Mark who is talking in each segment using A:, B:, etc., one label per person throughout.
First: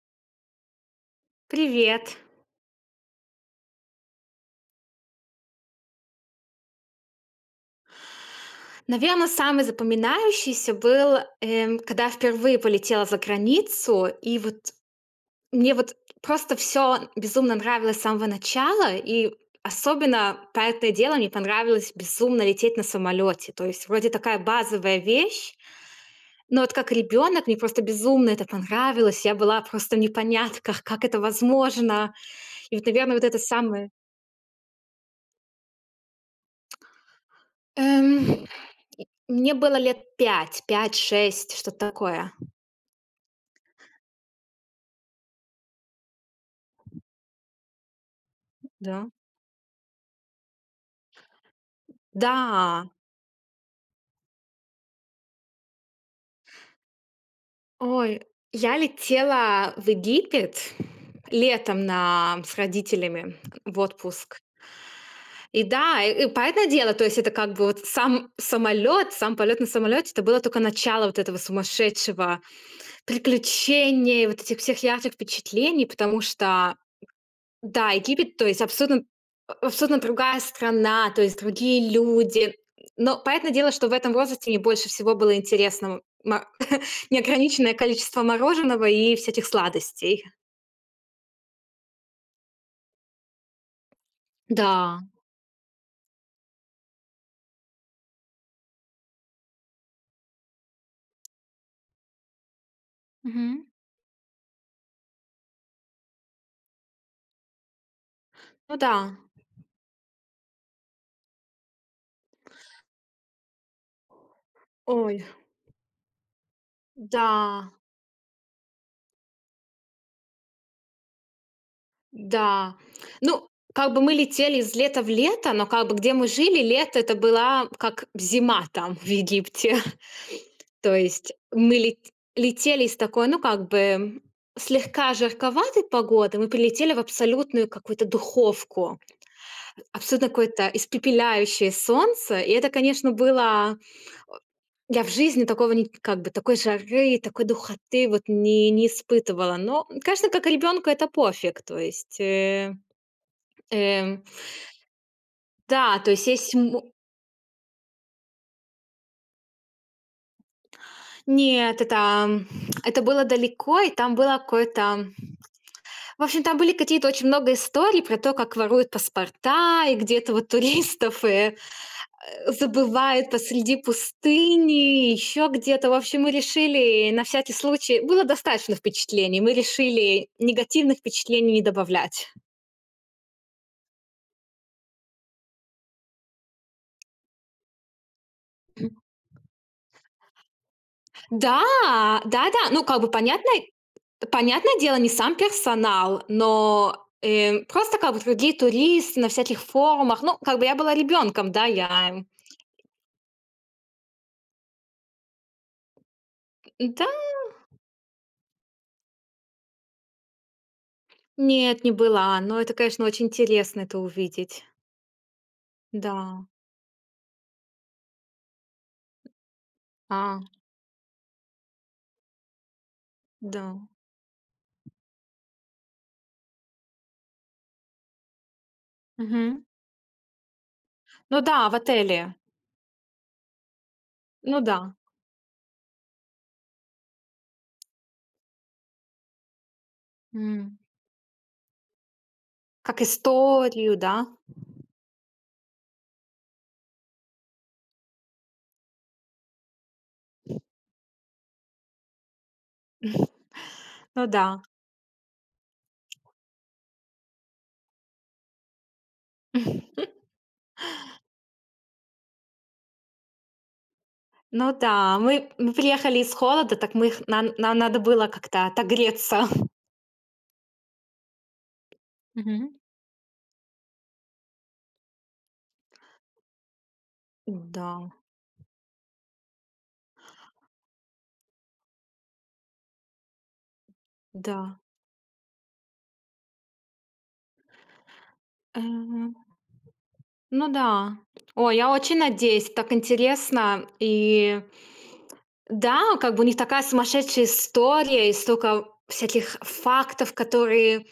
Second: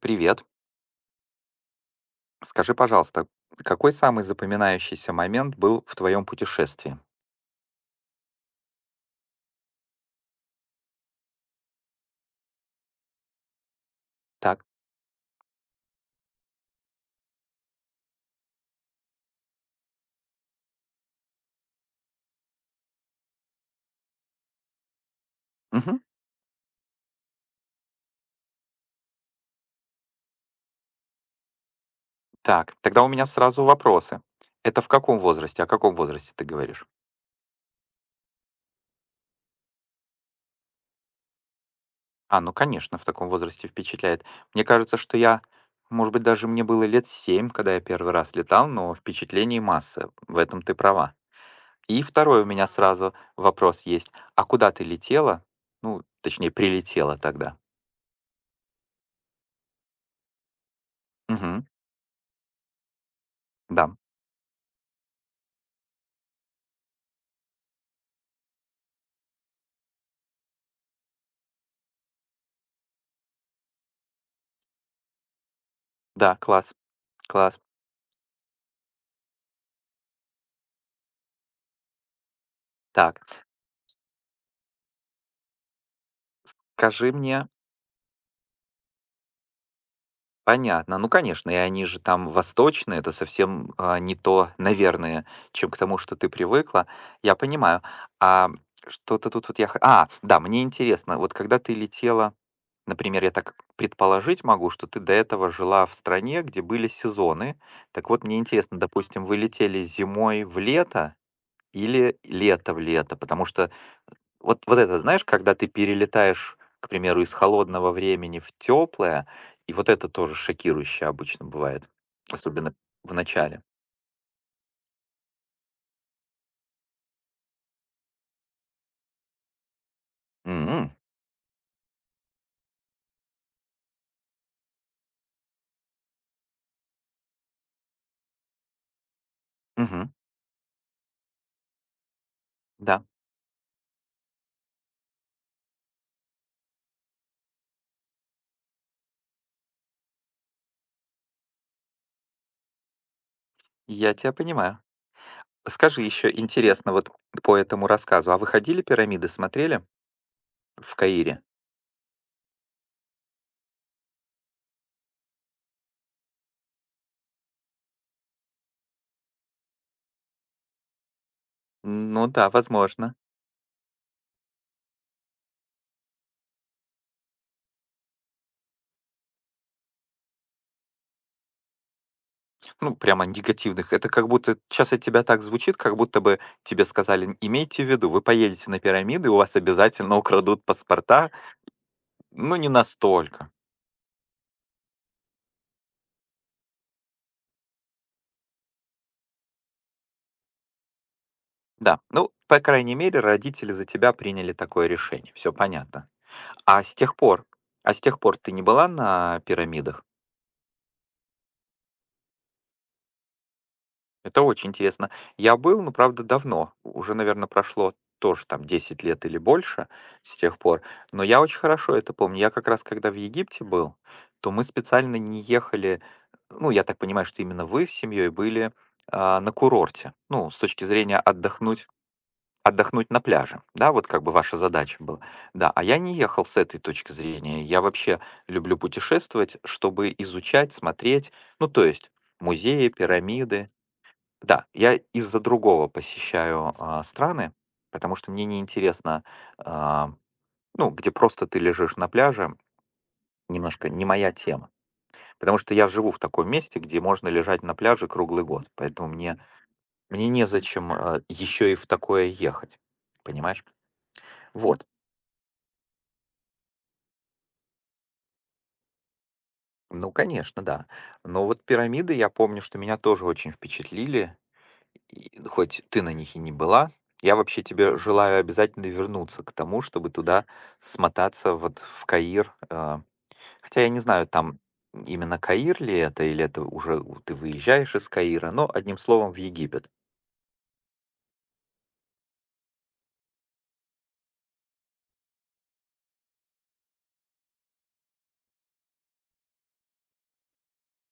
A: Привет.
B: Привет.
A: Скажи, пожалуйста, какой самый запоминающийся момент был в твоем путешествии?
B: Наверное, самый запоминающийся был, когда впервые полетела за границу, и вот
A: Так.
B: мне вот просто все безумно нравилось с самого начала, и особенно, понятное дело, мне понравилось безумно лететь на самолете. То есть вроде такая базовая вещь,
A: Мгм.
B: но вот как ребенок мне просто безумно это понравилось. Я была просто в непонятках, как это возможно.
A: Так,
B: И вот,
A: тогда у
B: наверное, вот
A: меня
B: это
A: сразу
B: самое.
A: вопросы. Это в каком возрасте? О каком возрасте ты говоришь?
B: Эм, Мне было лет пять, пять-шесть, что-то такое.
A: А, ну конечно, в таком возрасте впечатляет. Мне кажется, что я, может быть, даже мне было лет 7, когда я первый раз летал, но
B: Да.
A: впечатлений масса. В этом ты права. И второй у меня
B: Да!
A: сразу вопрос есть. А куда ты летела? Ну, точнее, прилетела тогда.
B: Ой, я летела в Египет
A: Мгм.
B: летом на с родителями в
A: Да,
B: отпуск. И да, и понятное дело, то есть это как бы вот сам самолет, сам полет на самолете — это было только начало вот этого сумасшедшего приключения и вот этих всех ярких впечатлений, потому
A: да, класс,
B: что
A: класс.
B: да, Египет, то есть абсолютно другая страна, то есть другие люди. Но
A: Так.
B: понятное дело, что в этом возрасте мне больше всего было интересно ма
A: Скажи мне.
B: неограниченное количество мороженого и всяких сладостей.
A: Понятно. Ну, конечно, и они же там восточные, это совсем, не то,
B: Да.
A: наверное, чем к тому, что ты привыкла. Я понимаю. А, что-то тут вот я х А, да, мне интересно, вот когда ты летела, например, я так
B: Мгм.
A: предположить могу, что ты до этого жила в стране, где были сезоны. Так вот, мне
B: Ну
A: интересно,
B: да.
A: допустим, вы летели зимой в лето или лето в лето? Потому что вот это, знаешь,
B: Ой,
A: когда ты перелетаешь, к примеру, из
B: да.
A: холодного времени в теплое, и вот это тоже шокирующе обычно бывает, особенно
B: Да.
A: в
B: Ну,
A: начале.
B: как бы мы летели из лета в лето, но как бы где мы жили, лето это была как зима там в Египте.
A: М,
B: То есть мы летели из такой, ну, как бы слегка жарковатой погоды, мы прилетели в абсолютную какую-то духовку,
A: мгм.
B: абсолютно какое-то испепеляющее солнце. И это,
A: Да,
B: конечно, было. Я в жизни такого, как бы, такой жары, такой духоты вот не испытывала. Но, конечно, как ребенку это пофиг. То есть
A: я
B: эм,
A: тебя понимаю.
B: да,
A: Скажи
B: то есть
A: еще,
B: есть
A: интересно,
B: му
A: вот по этому рассказу, а вы ходили пирамиды, смотрели в Каире?
B: Нет, это м, это было далеко, и там было какое-то. В общем, там были какие-то очень много историй про то, как воруют паспорта, и где-то вот туристов,
A: Ну да, возможно.
B: забывают посреди пустыни, еще где-то. В общем, мы решили на всякий случай было достаточно впечатлений, мы решили негативных впечатлений не добавлять.
A: Ну, прямо негативных. Это как будто сейчас от тебя так звучит, как будто бы тебе сказали: Имейте в виду, вы поедете на пирамиды, у вас обязательно украдут паспорта».
B: Да,
A: Ну, не
B: да-да, ну, как бы,
A: настолько.
B: понятное дело, не сам персонал, но, просто, как бы, другие туристы на всяких форумах. Ну, как бы, я была ребенком, да,
A: Да,
B: я.
A: ну, по крайней мере, родители за тебя приняли такое решение. Все понятно. А с
B: Да,
A: тех пор? А с тех пор ты не была на пирамидах?
B: нет, не была, но это, конечно, очень интересно это
A: Это
B: увидеть.
A: очень интересно. Я был, но, правда,
B: Да,
A: давно. Уже, наверное, прошло тоже там 10 лет или больше с
B: а,
A: тех пор. Но я очень хорошо это помню. Я как раз, когда в
B: да.
A: Египте был, то мы специально не ехали, ну, я так понимаю, что именно вы с семьей были на
B: Мгм.
A: курорте. Ну, с точки зрения
B: Ну да, в
A: отдохнуть.
B: отеле.
A: Отдохнуть на пляже. Да, вот как бы ваша
B: Ну да.
A: задача была. Да, а я не ехал с этой точки зрения. Я вообще люблю путешествовать, чтобы изучать,
B: М.
A: смотреть. Ну, то есть музеи,
B: Как
A: пирамиды.
B: историю, да.
A: Да, я из-за другого посещаю страны, потому что мне неинтересно, а, ну, где просто ты лежишь на пляже, немножко не
B: Ну
A: моя
B: да.
A: тема. Потому что я живу в таком месте, где можно лежать на пляже круглый год. Поэтому мне, мне незачем еще и в такое ехать. Понимаешь?
B: Ну
A: Вот.
B: да, мы приехали из холода, так мы их нам надо было как-то отогреться.
A: Ну, конечно, да. Но вот пирамиды, я помню,
B: Мгм.
A: что меня тоже очень впечатлили, и ну, хоть ты на них и не была. Я вообще тебе
B: Да,
A: желаю обязательно вернуться к тому, чтобы туда смотаться, вот в Каир. Хотя я не знаю, там
B: да.
A: именно Каир ли это, или это уже ты выезжаешь из Каира, но
B: Э,
A: одним словом в Египет.
B: ну да. О, я очень надеюсь, так интересно. И да, как бы у них такая сумасшедшая история и столько всяких фактов, которые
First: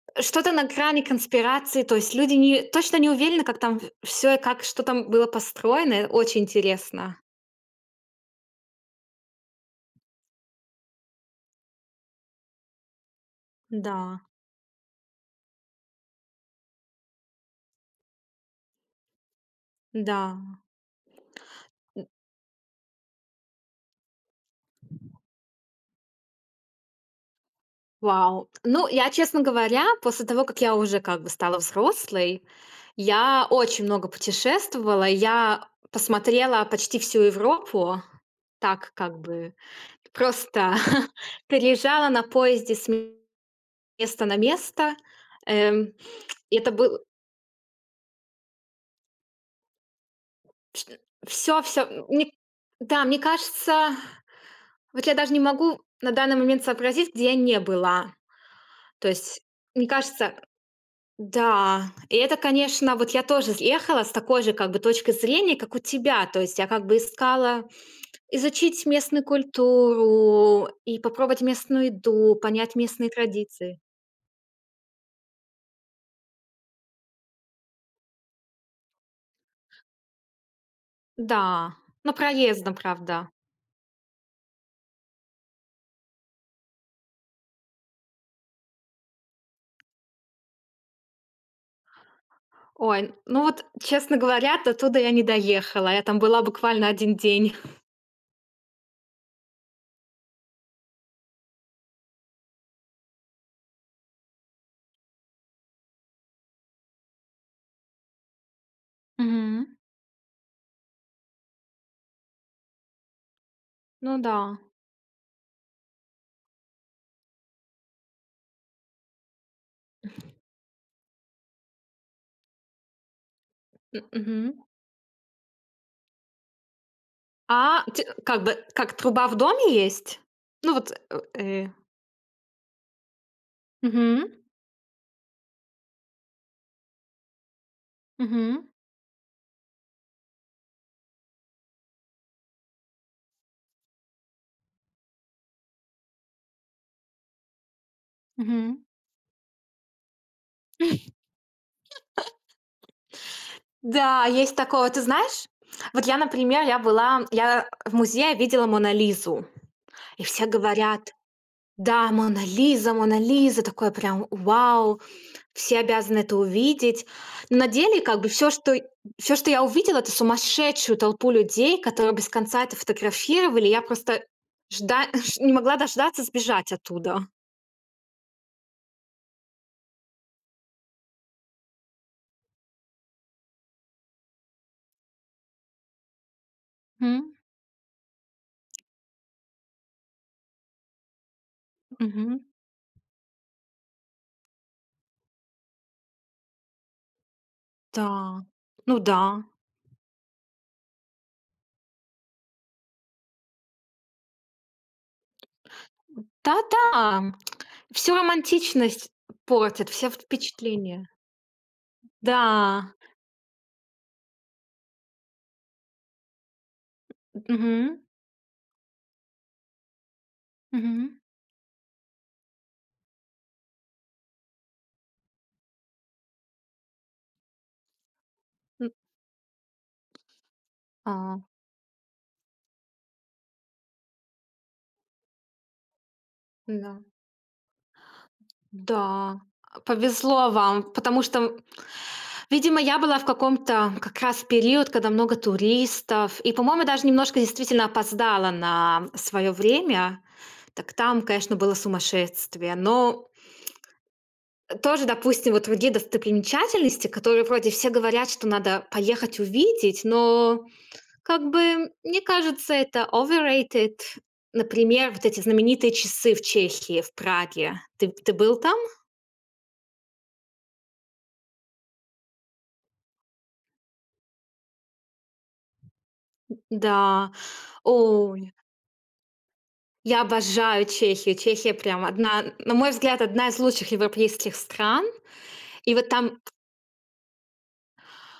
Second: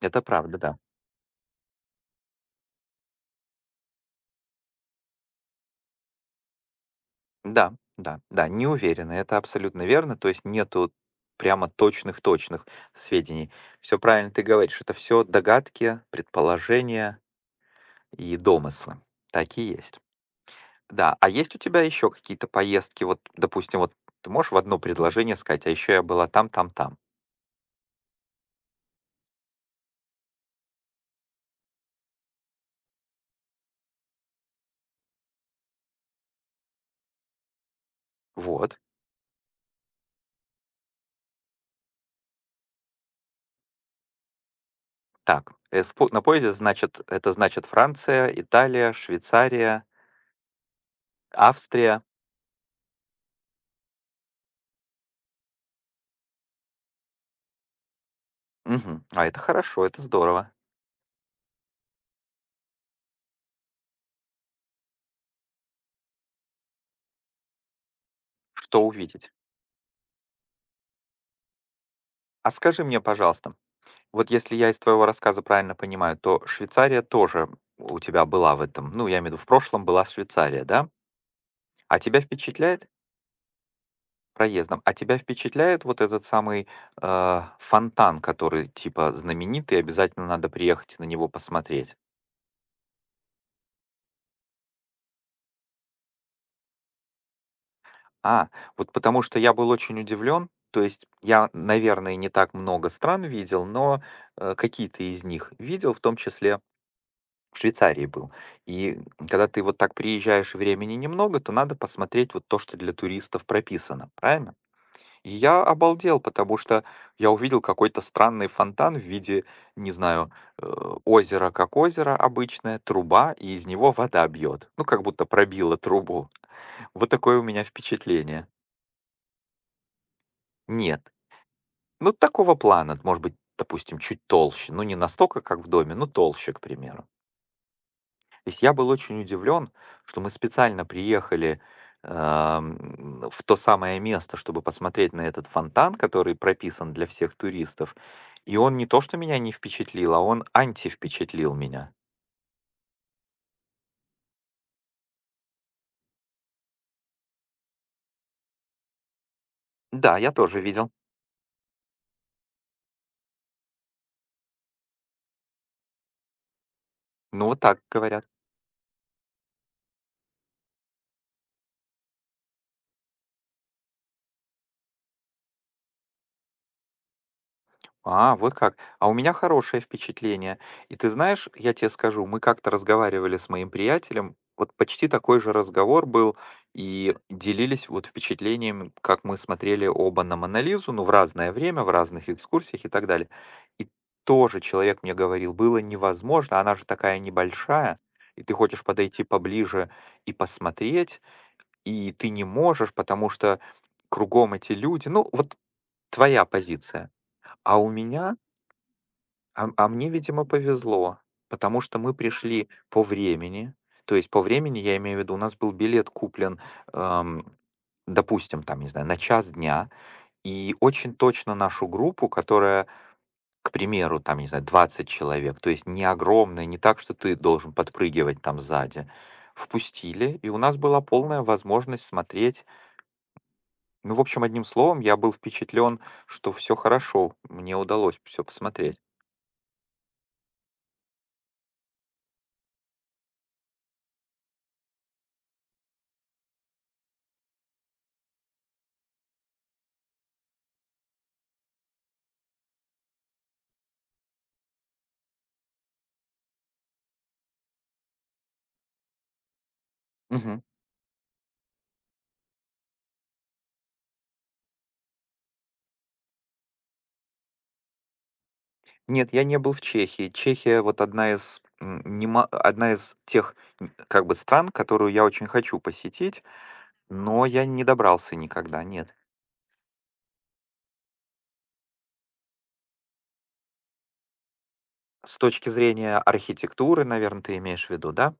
A: Это
B: что-то
A: правда,
B: на
A: да.
B: грани конспирации, то есть люди не точно не уверены, как там все и как, что там было построено. Очень интересно.
A: Да, да, да, не уверены. Это абсолютно верно. То есть нету прямо точных-точных сведений.
B: Да,
A: Все правильно ты говоришь. Это все догадки, предположения и домыслы. Такие есть.
B: да.
A: Да, а есть у тебя еще какие-то поездки? Вот, допустим, вот ты можешь в одно предложение сказать, а еще я была там, там, там.
B: Вау. Ну, я, честно говоря, после того, как я уже как бы стала взрослой, я очень много путешествовала. Я посмотрела почти всю Европу,
A: Вот.
B: так как бы просто переезжала на поезде с места на место.
A: Так,
B: Эм,
A: на поезде,
B: и это был
A: значит, это значит Франция, Италия, Швейцария,
B: все, все.
A: Австрия.
B: Мне, да, мне кажется, вот я даже не могу на данный момент сообразить, где я не была.
A: Мгм.
B: То
A: А это
B: есть,
A: хорошо,
B: мне
A: это
B: кажется,
A: здорово.
B: да, и это, конечно, вот я тоже ехала с такой же как бы точки зрения, как у тебя. То есть я как бы искала
A: Что
B: изучить местную
A: увидеть?
B: культуру и попробовать местную еду,
A: А
B: понять
A: скажи мне,
B: местные
A: пожалуйста,
B: традиции.
A: вот если я из твоего рассказа правильно понимаю, то Швейцария тоже у тебя была в этом, ну, я имею в виду, в прошлом была Швейцария, да?
B: Да,
A: А
B: но
A: тебя
B: проездом,
A: впечатляет
B: правда.
A: проездом, а тебя впечатляет вот этот самый фонтан, который типа знаменитый, обязательно надо приехать на него посмотреть.
B: Ой, ну вот, честно говоря, до туда я не доехала. Я там была буквально один день.
A: А, вот потому что я был очень удивлен, то есть я, наверное, не так много стран видел, но какие-то из них видел, в том числе в Швейцарии был. И когда ты
B: Мгм.
A: вот так приезжаешь, и времени немного, то надо посмотреть вот то, что для туристов прописано,
B: Ну
A: правильно?
B: да.
A: И я обалдел, потому что я увидел какой-то странный фонтан в виде, не знаю, э, озера как озеро обычное, труба, и из него
B: М,
A: вода
B: мгм.
A: бьет. Ну, как будто пробила трубу. Вот такое у меня
B: А те как
A: впечатление.
B: бы как труба в доме есть? Ну вот,
A: Нет. Ну, такого плана, может быть, допустим, чуть
B: мгм.
A: толще. Ну, не настолько, как в доме, но толще, к примеру. То есть
B: Мгм.
A: я был очень удивлен, что мы специально приехали в то самое место, чтобы посмотреть на этот фонтан, который прописан для всех туристов. И он
B: Мгм.
A: не то, что меня не впечатлил, а он антивпечатлил меня.
B: Да, есть такое. Ты знаешь, вот я, например, я в музее видела Мона Лизу,
A: Да,
B: и
A: я
B: все
A: тоже видел.
B: говорят, да, Мона Лиза, Мона Лиза, такое прям вау, все обязаны это увидеть.
A: Ну,
B: Но
A: вот
B: на
A: так
B: деле как
A: говорят.
B: бы все, что я увидела, это сумасшедшую толпу людей, которые без конца это фотографировали. Я просто жда- не могла дождаться сбежать оттуда.
A: А, вот как. А у меня хорошее впечатление. И ты знаешь, я тебе скажу, мы как-то разговаривали с моим приятелем, вот почти такой же разговор был, и
B: Мгм.
A: делились вот впечатлением, как мы смотрели оба на Монолизу, ну, в разное время, в разных
B: Мгм.
A: экскурсиях и так далее. И тоже человек мне говорил, было невозможно, она же такая небольшая,
B: Да,
A: и ты хочешь
B: ну да.
A: подойти поближе и посмотреть, и ты не можешь, потому что кругом эти люди. Ну, вот твоя позиция.
B: Та-да,
A: А у
B: всю
A: меня
B: романтичность
A: а
B: портит,
A: мне,
B: все
A: видимо,
B: впечатления.
A: повезло, потому что мы пришли
B: Да,
A: по времени. То есть по времени, я имею в виду, у нас был билет куплен, эм,
B: мгм,
A: допустим, там, не знаю, на 1 час дня, и очень
B: мгм.
A: точно нашу группу, которая, к примеру, там, не знаю, 20 человек, то есть не огромная, не так, что ты должен подпрыгивать там
B: М,
A: сзади, впустили, и у нас была
B: а,
A: полная возможность смотреть. Ну, в общем, одним словом, я был впечатлен, что все
B: да,
A: хорошо, мне удалось все посмотреть.
B: да, а, повезло вам, потому что, видимо, я была в каком-то как раз период, когда много туристов, и, по-моему, даже немножко действительно опоздала на свое время. Так там, конечно, было сумасшествие. Но тоже, допустим, вот другие достопримечательности, которые вроде все говорят, что надо поехать увидеть,
A: Мгм.
B: но как бы, мне кажется, это overrated. Например, вот эти знаменитые часы в Чехии, в Праге. Ты был там?
A: Нет, я не был в Чехии. Чехия вот одна из, м, нема одна из тех, как бы стран, которую я очень хочу посетить,
B: Да.
A: но я не
B: О,
A: добрался никогда, нет.
B: я обожаю Чехию. Чехия прям одна, на мой взгляд, одна из лучших европейских стран.
A: С точки
B: И вот
A: зрения
B: там,
A: архитектуры, наверное, ты имеешь в виду, да?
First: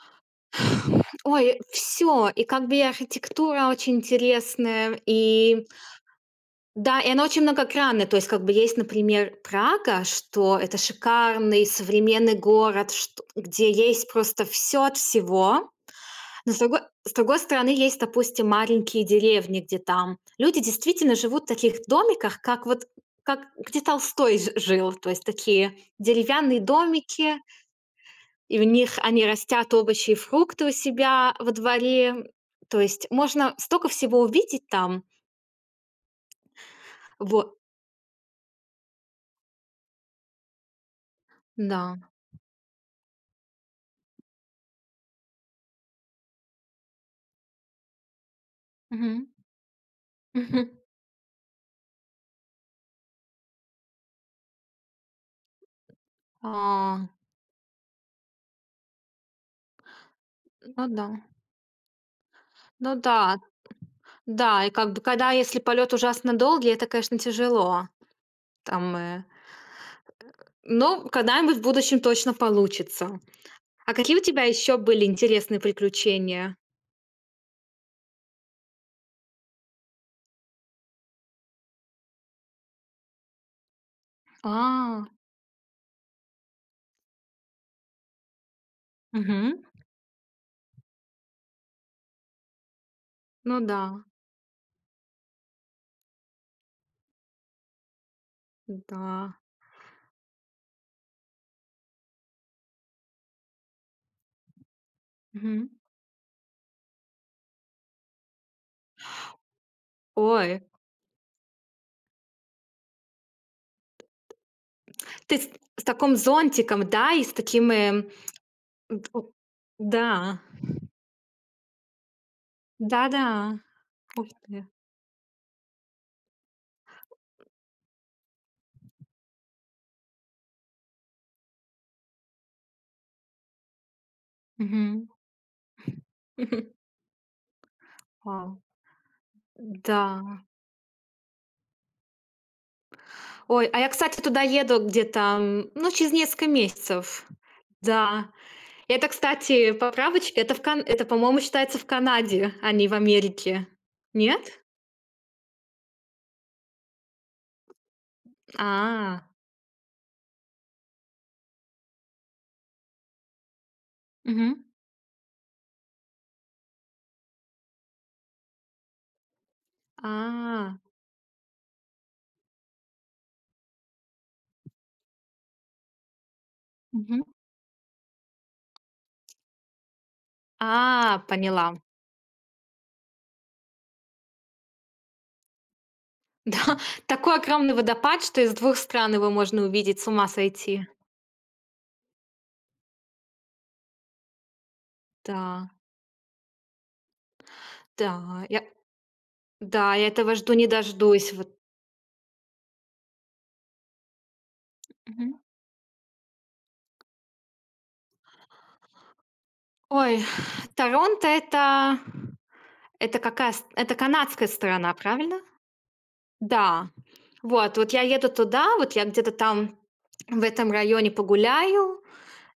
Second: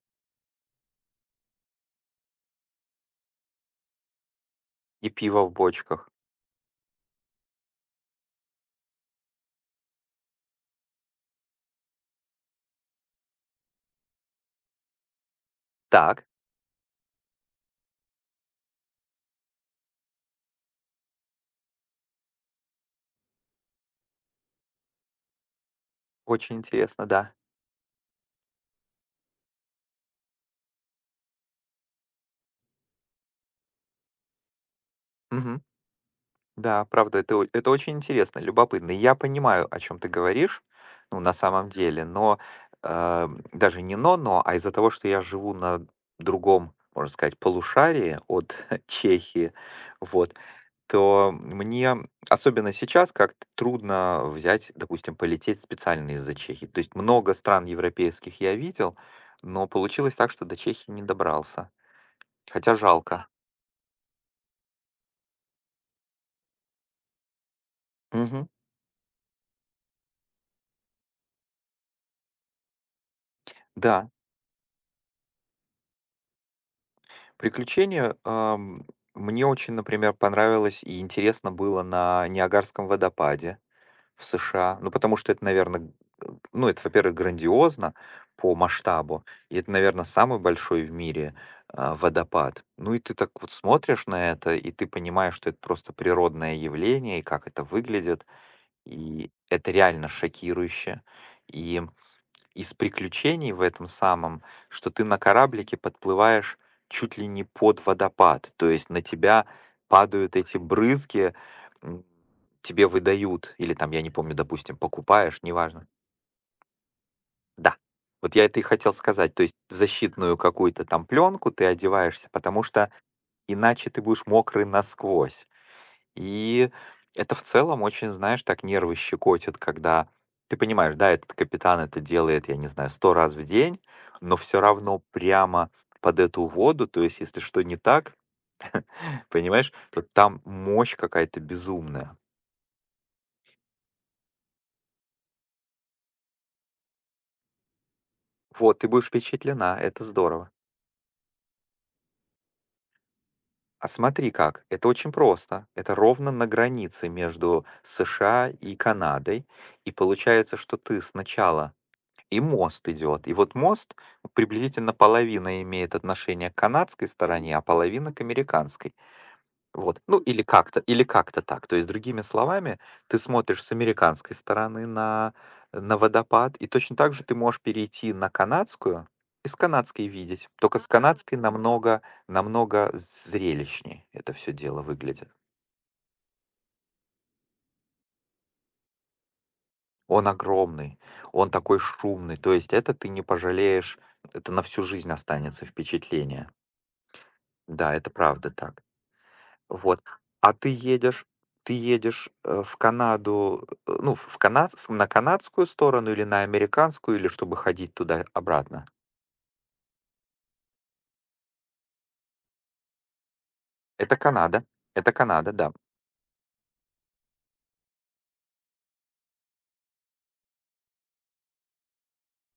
B: ой, все. И как бы и архитектура очень интересная.
A: И пиво в
B: И
A: бочках.
B: да, и она очень многогранная. То есть как бы есть, например, Прага, что это шикарный современный город, что- где есть просто все от всего.
A: Так,
B: Но с другой стороны, есть, допустим, маленькие деревни, где там люди действительно живут в таких домиках, как вот как где Толстой жил, то есть такие
A: очень
B: деревянные
A: интересно, да.
B: домики, и в них они растят овощи и фрукты у себя во дворе. То есть можно столько всего увидеть там.
A: Мгм. Да, правда, это,
B: Вот,
A: это очень интересно, любопытно. И я понимаю, о чем ты говоришь, ну, на самом
B: да.
A: деле, но даже не но-но, а из-за того, что я живу на другом, можно сказать, полушарии от
B: Мгм.
A: Чехии, вот,
B: Мгм.
A: то мне, особенно сейчас, как трудно взять, допустим, полететь специально из-за Чехии. То есть
B: А,
A: много стран европейских я видел, но получилось так, что до
B: ну
A: Чехии не
B: да.
A: добрался. Хотя
B: Ну
A: жалко.
B: да, да, и как бы когда, если полет ужасно долгий, это, конечно, тяжело.
A: Мгм.
B: Там э, Ну, когда-нибудь в будущем точно получится. А
A: Да,
B: какие у тебя еще были интересные приключения?
A: приключения, мне очень, например, понравилось и интересно было на Ниагарском водопаде в США. Ну,
B: А,
A: потому что это, наверное, ну, это, во-первых, грандиозно по масштабу, и
B: мгм.
A: это, наверное, самый большой в мире водопад. Ну, и ты так вот
B: Ну да,
A: смотришь на это, и ты понимаешь, что это просто природное явление, и как это выглядит, и
B: да.
A: это реально шокирующе. И из приключений в этом самом, что ты на
B: Мгм.
A: кораблике подплываешь чуть ли не под водопад, то есть на тебя падают
B: Ой,
A: эти брызги, м, тебе выдают, или там, я не помню, допустим,
B: ты
A: покупаешь,
B: с
A: неважно.
B: таким зонтиком, да, и с таким
A: Да, вот я это и хотел
B: д-
A: сказать, то есть защитную
B: да,
A: какую-то там пленку ты одеваешься, потому что
B: да-да.
A: иначе ты будешь
B: Ух ты.
A: мокрый насквозь. И это в целом очень, знаешь, так нервы щекотит, когда ты понимаешь, да, этот капитан это делает, я не знаю, 100 раз в день, но все равно
B: Мгм.
A: прямо под эту воду, то есть если что не так,
B: Вау.
A: понимаешь, то там
B: Да.
A: мощь какая-то безумная.
B: Ой, а я, кстати, туда еду где-то, ну, через несколько месяцев. Да,
A: Вот, ты будешь
B: это, кстати,
A: впечатлена, это
B: поправочка,
A: здорово.
B: это в Кан это, по-моему, считается в Канаде, а не в Америке.
A: А смотри
B: Нет?
A: как, это очень просто. Это ровно на границе между США и
B: А,
A: Канадой. И получается, что ты сначала и мост идет. И вот мост
B: мгм,
A: приблизительно половина имеет отношение к канадской стороне, а половина к американской. Вот. Ну,
B: а,
A: или как-то так. То есть, другими словами, ты смотришь с американской стороны на водопад, и точно так
B: мгм.
A: же ты можешь перейти на канадскую и с канадской видеть. Только с
B: А,
A: канадской
B: поняла.
A: намного, намного зрелищнее это все дело выглядит.
B: Да, такой огромный водопад, что из двух стран его можно увидеть, с
A: Он
B: ума сойти.
A: огромный, он такой шумный. То есть, это ты не пожалеешь, это на всю жизнь останется
B: Да,
A: впечатление. Да, это
B: да,
A: правда
B: я
A: так.
B: да,
A: Вот.
B: я этого
A: А
B: жду не
A: ты едешь
B: дождусь, вот.
A: Ты едешь, в Канаду, ну, в Канад с на
B: Мгм.
A: канадскую сторону или на американскую, или чтобы ходить туда-обратно?
B: Ой, Торонто — это какая ст это
A: Это
B: канадская
A: Канада.
B: сторона,
A: Это
B: правильно?
A: Канада, да.
B: Да, вот вот я еду туда, вот я где-то там в этом районе погуляю,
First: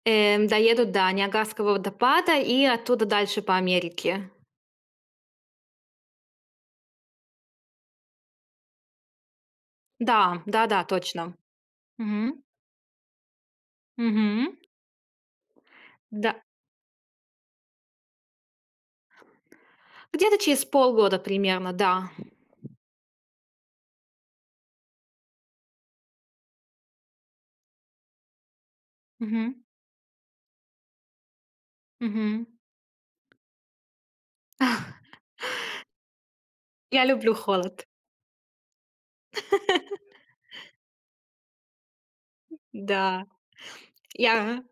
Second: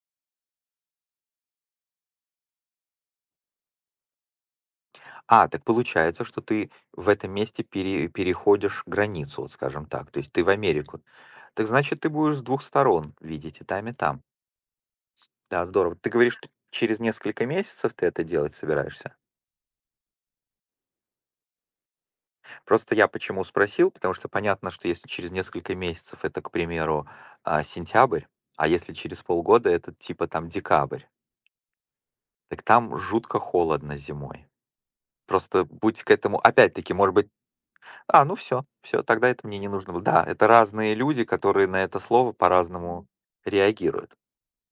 B: доеду до Ниагарского водопада и оттуда дальше по Америке.
A: А, так получается, что ты в этом месте переходишь границу, вот скажем так. То есть ты
B: Да,
A: в
B: да-да,
A: Америку.
B: точно.
A: Так значит, ты
B: Мгм.
A: будешь с двух сторон видеть и там, и там.
B: Мгм.
A: Да, здорово. Ты говоришь,
B: Да.
A: что через несколько месяцев ты это делать собираешься?
B: Где-то через полгода примерно, да.
A: Просто я почему спросил, потому что понятно, что если через несколько месяцев это, к примеру, сентябрь, а если через
B: Мгм.
A: полгода это типа там декабрь,
B: Мгм.
A: так там жутко холодно зимой. Просто будь к этому, опять-таки,
B: Я
A: может быть,
B: люблю холод.
A: ну все, все, тогда это мне не нужно было. Да, это разные люди, которые на это слово по-разному
B: Да,
A: реагируют.
B: я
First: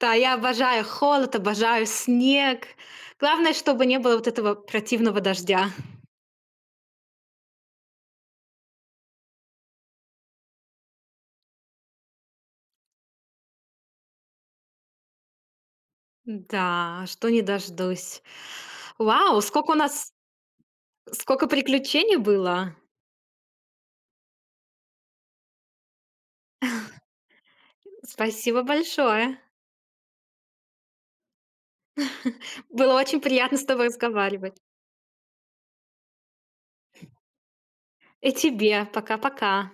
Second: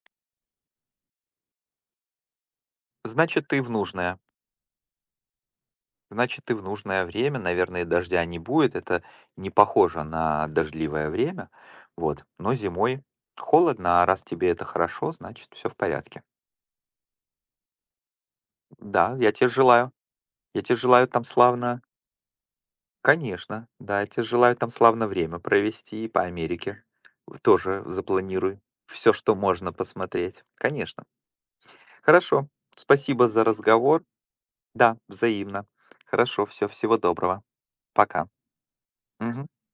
B: да, я обожаю холод, обожаю снег.
A: Значит,
B: Главное,
A: ты в
B: чтобы не было
A: нужное.
B: вот этого противного дождя.
A: Значит, ты в нужное время, наверное, дождя не будет. Это не похоже на дождливое время. Вот. Но зимой холодно, а раз тебе это хорошо, значит, все в порядке.
B: Да, а что не дождусь.
A: Да, я
B: Вау,
A: тебе
B: сколько у
A: желаю.
B: нас
A: Я тебе желаю там
B: сколько
A: славно.
B: приключений было.
A: Конечно, да, я тебе желаю там славно время провести и по Америке. Тоже запланируй
B: Спасибо большое.
A: все, что можно посмотреть. Конечно. Хорошо.
B: Было очень
A: Спасибо за
B: приятно с тобой
A: разговор.
B: разговаривать.
A: Да, взаимно. Хорошо, все, всего доброго. Пока.
B: И тебе.
A: Мгм.
B: Пока-пока.